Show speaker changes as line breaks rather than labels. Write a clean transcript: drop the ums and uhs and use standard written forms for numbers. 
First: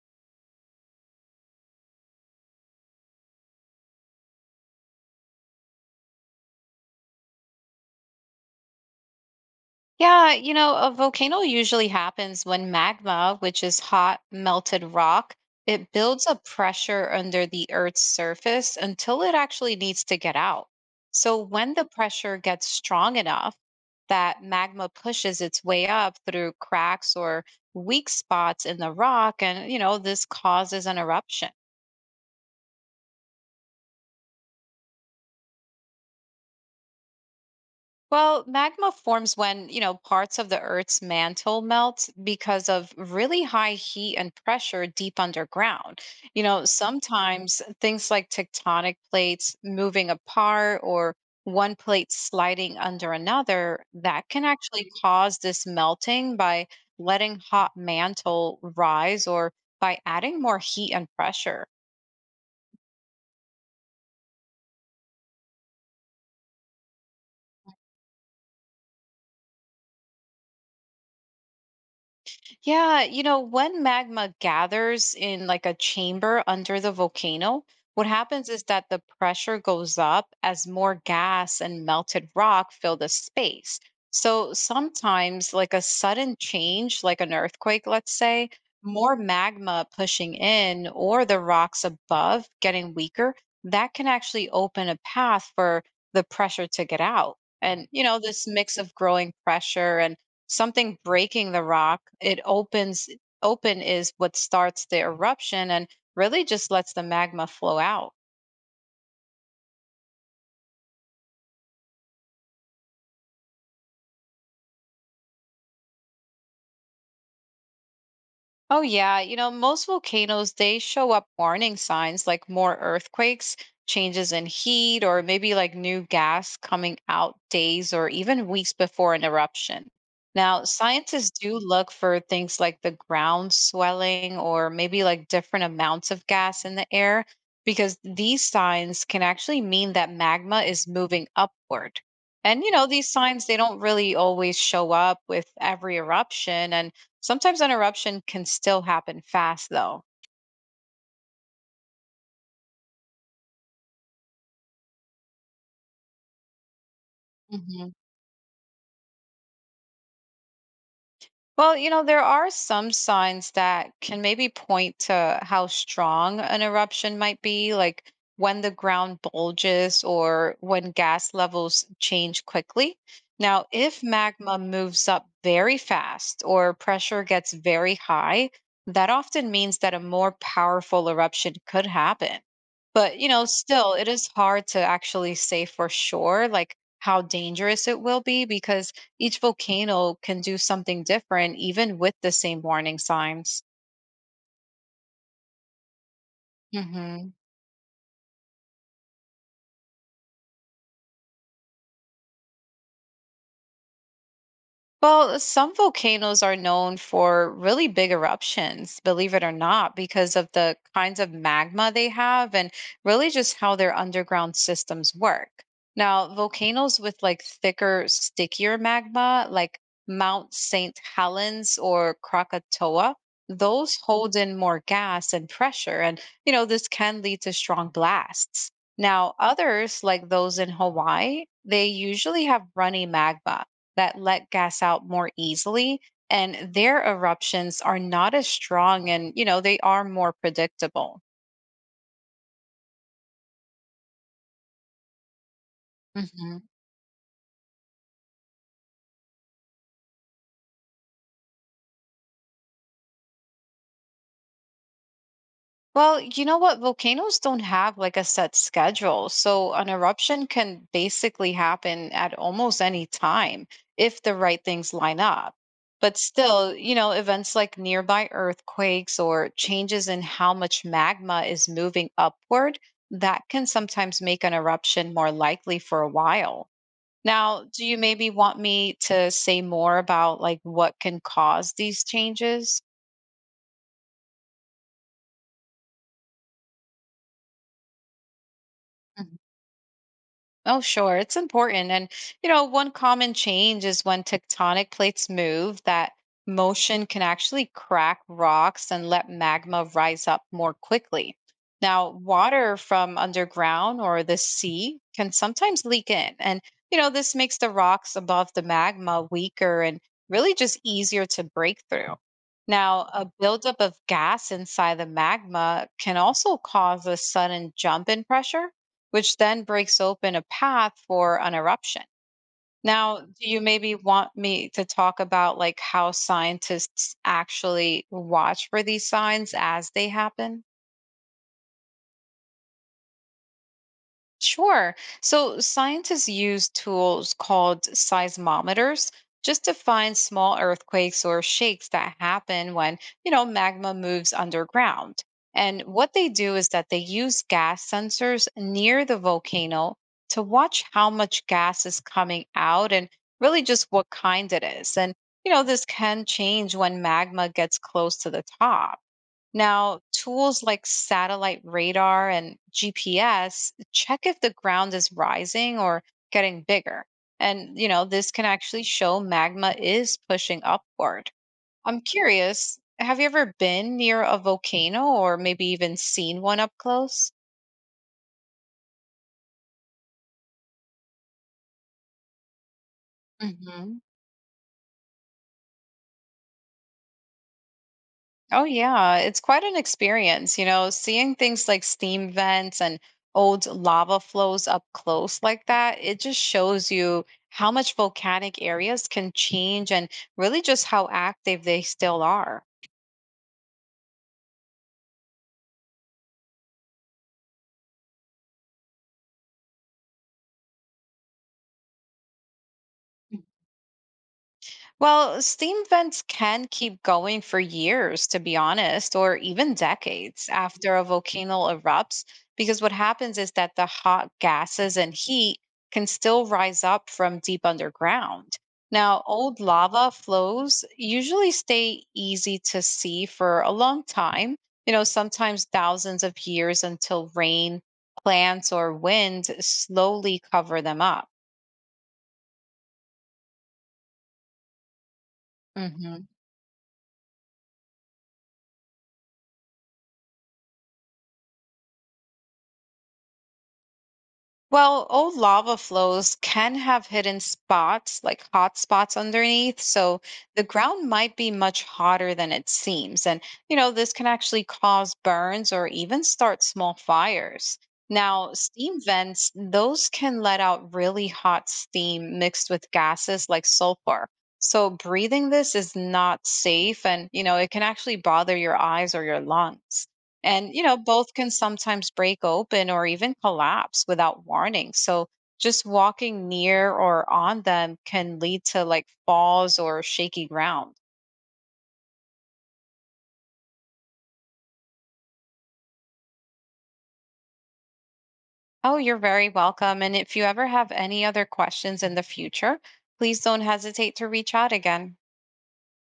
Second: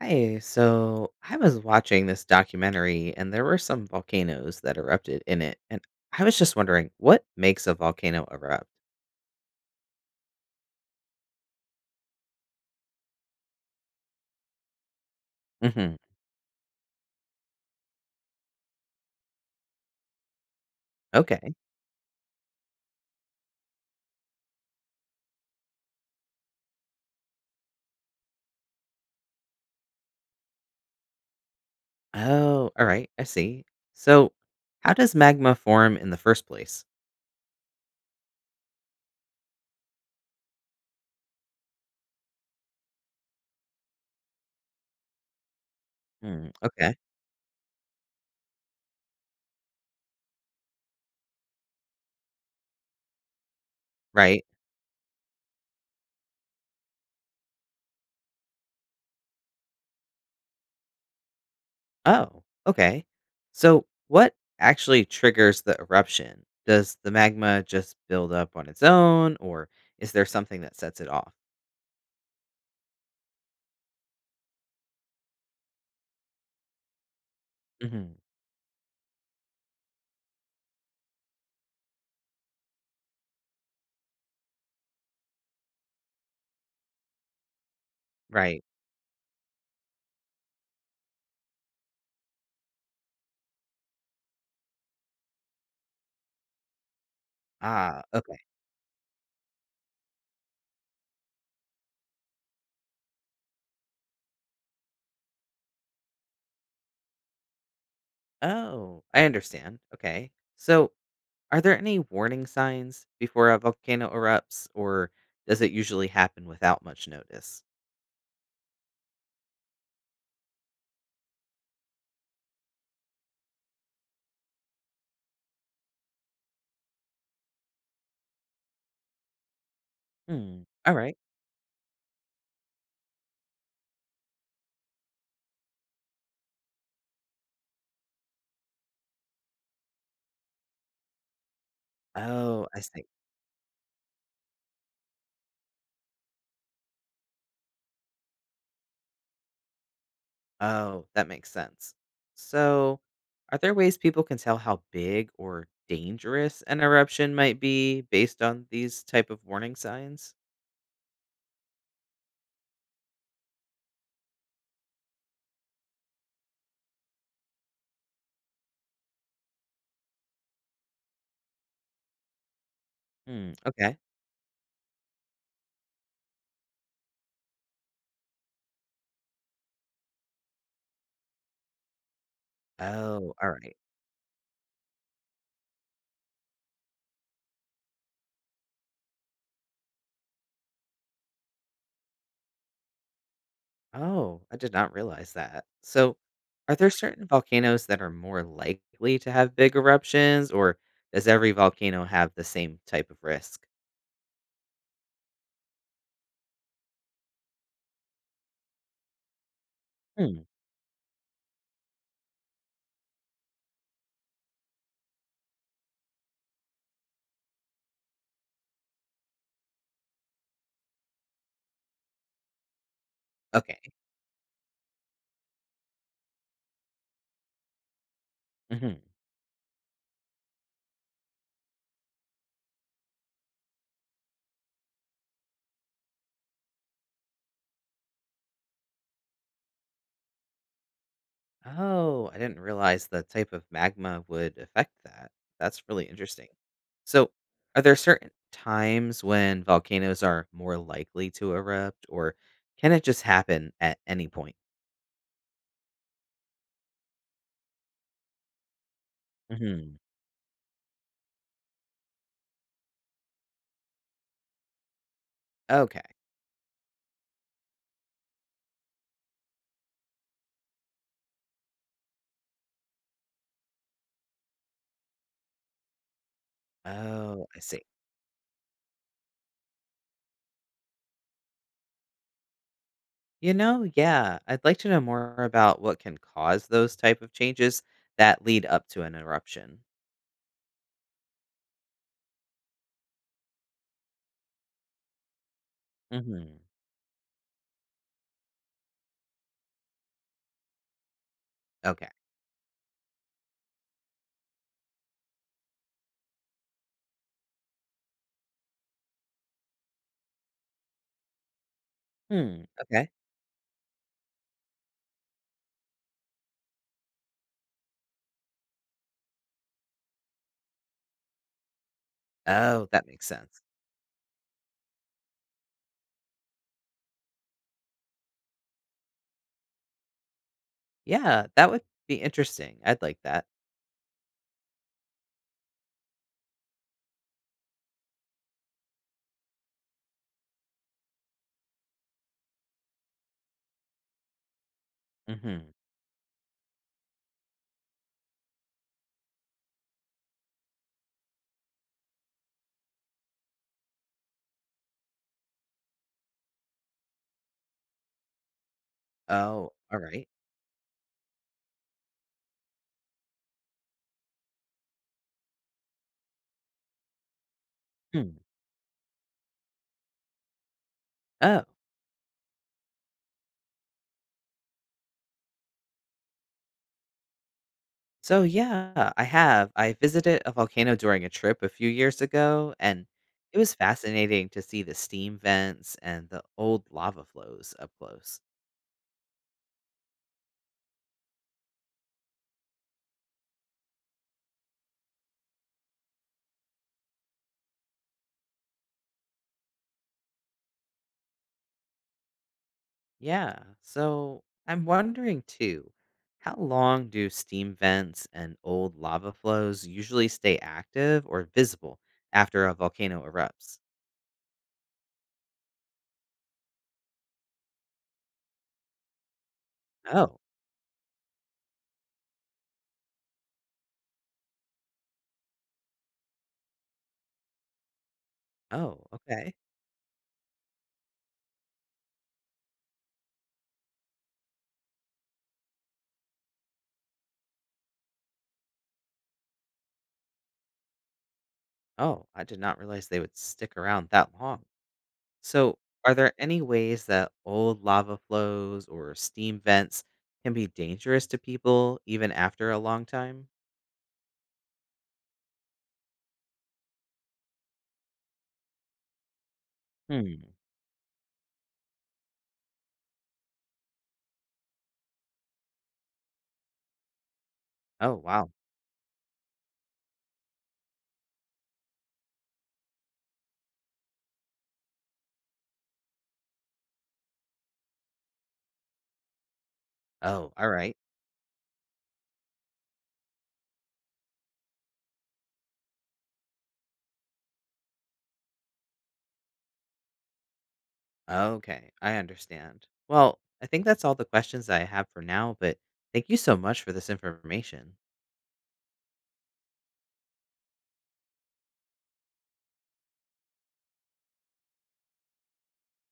Hi, so I was watching this documentary and there were some volcanoes that erupted in it. And I was just wondering, what makes a volcano erupt?
Yeah, a volcano usually happens when magma, which is hot, melted rock, it
Hmm.
builds up pressure under the Earth's surface until it actually needs to get out. So
Okay.
when the pressure gets strong enough that magma pushes its way up through cracks or weak spots in the rock, and this causes an eruption.
Oh, all right. I see. So, how does magma form in the first place?
Well, magma forms when parts of the Earth's mantle melt because of really high heat and pressure deep underground. You
Mm,
know,
okay.
sometimes things like tectonic plates moving apart or one plate sliding under another, that
Right.
can actually cause this melting by letting hot mantle rise or by adding more heat and pressure.
Oh, okay. So, what actually triggers the eruption? Does the magma just build up on its own, or is there something that sets it off?
Yeah, when magma gathers in like a chamber under the volcano, what
Hmm.
happens is that the pressure goes up as more gas and melted rock fill the space. So sometimes, like a sudden change, like an earthquake, let's say,
Right.
more magma pushing in or the rocks above getting weaker, that can actually open a path for the pressure to get out. And
Ah, okay.
this mix of growing pressure and something breaking the rock it opens open is what starts the eruption and really just lets the magma flow out.
Oh, I understand. Okay. So, are there any warning signs before a volcano erupts, or does it usually happen without much notice?
Oh, yeah. Most volcanoes, they show up warning signs like more earthquakes, changes in heat, or maybe like new gas coming out days or even weeks before an eruption.
Hmm.
Now,
All right.
scientists do look for things like the ground swelling or maybe like different amounts of gas in the air because these signs can actually mean that magma is moving upward. And
Oh, I see.
these signs, they don't really always show up with every eruption. And sometimes interruption can still happen fast though.
Oh, that makes sense. So, are there ways people can tell how big or dangerous an eruption might
Mhm.
be based on these type of warning signs?
Well there are some signs that can maybe point to how strong an eruption might be, like when the ground bulges or when gas levels change quickly.
Hmm.
Now,
Okay.
if magma moves up very fast or pressure gets very high, that often means that a more powerful eruption could happen. But
Oh, all right.
still, it is hard to actually say for sure, like how dangerous it will be because each volcano can do something different even with the same warning signs.
Oh, I did not realize that. So, are there certain
Mhm.
volcanoes that are more likely to have big eruptions, or does every volcano have the same type of risk?
Well, some volcanoes are known for really big eruptions, believe it or not, because
Hmm.
of the kinds of magma they have and really just how their underground systems work. Now, volcanoes with like thicker, stickier magma, like Mount St. Helens or Krakatoa,
Okay.
those hold in more gas and pressure. And this can lead to strong blasts.
Hmm.
Now, others, like those in Hawaii, they usually have runny magma that let gas out more easily, and their eruptions are not as strong and they are more predictable.
Oh, I didn't realize the type of magma would affect that. That's really interesting.
hmm
So, are there certain times when volcanoes are more likely to erupt, or can it just happen at any point?
well you know what volcanoes don't have like a set schedule, so an
Hmm.
eruption can basically happen at almost any time if the right things line up.
Okay.
But still, events like nearby earthquakes or changes in how much magma is moving upward, that can sometimes make an eruption more likely for a while.
Oh, I
Now,
see.
do you maybe want me to say more about like what can cause these changes?
Yeah, I'd like to know more about what can cause those type of changes that lead up to an eruption.
Oh, sure. It's important. And one common change is when tectonic plates move, that
Hmm.
motion can actually crack rocks and let magma rise up more quickly.
Okay.
Now, water from underground or the sea can sometimes leak in. And this makes the rocks above the magma weaker and really just easier to break through.
Hmm. Okay.
Now, a buildup of gas inside the magma can also cause a sudden jump in pressure which then breaks open a path for an eruption.
Oh, that
Now,
makes
do you
sense.
maybe want me to talk about like how scientists actually watch for these signs as they happen?
Yeah, that would be interesting. I'd like that.
Sure. So scientists use tools called seismometers just to find small earthquakes or shakes that happen when magma moves underground.
Hmm.
And what they do is that they use gas sensors near the volcano to watch how much gas is coming out and really just what kind it is. And this can change when magma gets close to the top.
Oh, all
Now,
right.
tools like satellite radar and GPS check if the ground is rising or getting bigger. And
Hmm.
this can actually show magma is pushing upward.
Oh,
I'm curious, have you ever been near a volcano or maybe even seen one up close?
so yeah, I have. I visited a volcano during a trip a few years ago, and it was
Hmm.
fascinating to see the steam vents and the old lava flows up close.
Oh yeah, it's quite an experience seeing things like steam vents and old lava flows up close like that. It just shows you how much volcanic areas can change and really just how active they still are.
Yeah. So I'm wondering too, how long do steam vents and old lava flows usually stay active or visible after a volcano erupts?
Well, steam vents can keep going for years, to be honest, or even
Oh,
decades after a volcano erupts, because what happens is that the hot gases and heat can still rise up from deep underground.
oh,
Now,
okay.
old lava flows usually stay easy to see for a long time, sometimes thousands of years until rain, plants, or wind slowly cover them up.
Oh, I did not realize they would stick around that long. So, are
Mm-hmm.
there any ways that old lava flows or steam vents can be dangerous to people even after a long time?
Well, old lava flows can have hidden spots, like hot spots underneath, so
Hmm.
the ground might be much hotter than it seems. And this can actually cause burns or even start small fires.
Oh, wow.
Now, steam vents, those can let out really hot steam mixed with gases like sulfur. So breathing this is not safe, and it can actually bother your eyes or your lungs.
Oh, all
And
right.
both can sometimes break open or even collapse without warning. So just walking near or on them can lead to like falls or shaky ground.
Okay, I understand. Well, I think that's all the questions I have for now, but thank you so much for this information.
Oh, you're very welcome. And if you ever have any other questions in the future, please don't hesitate to reach out again.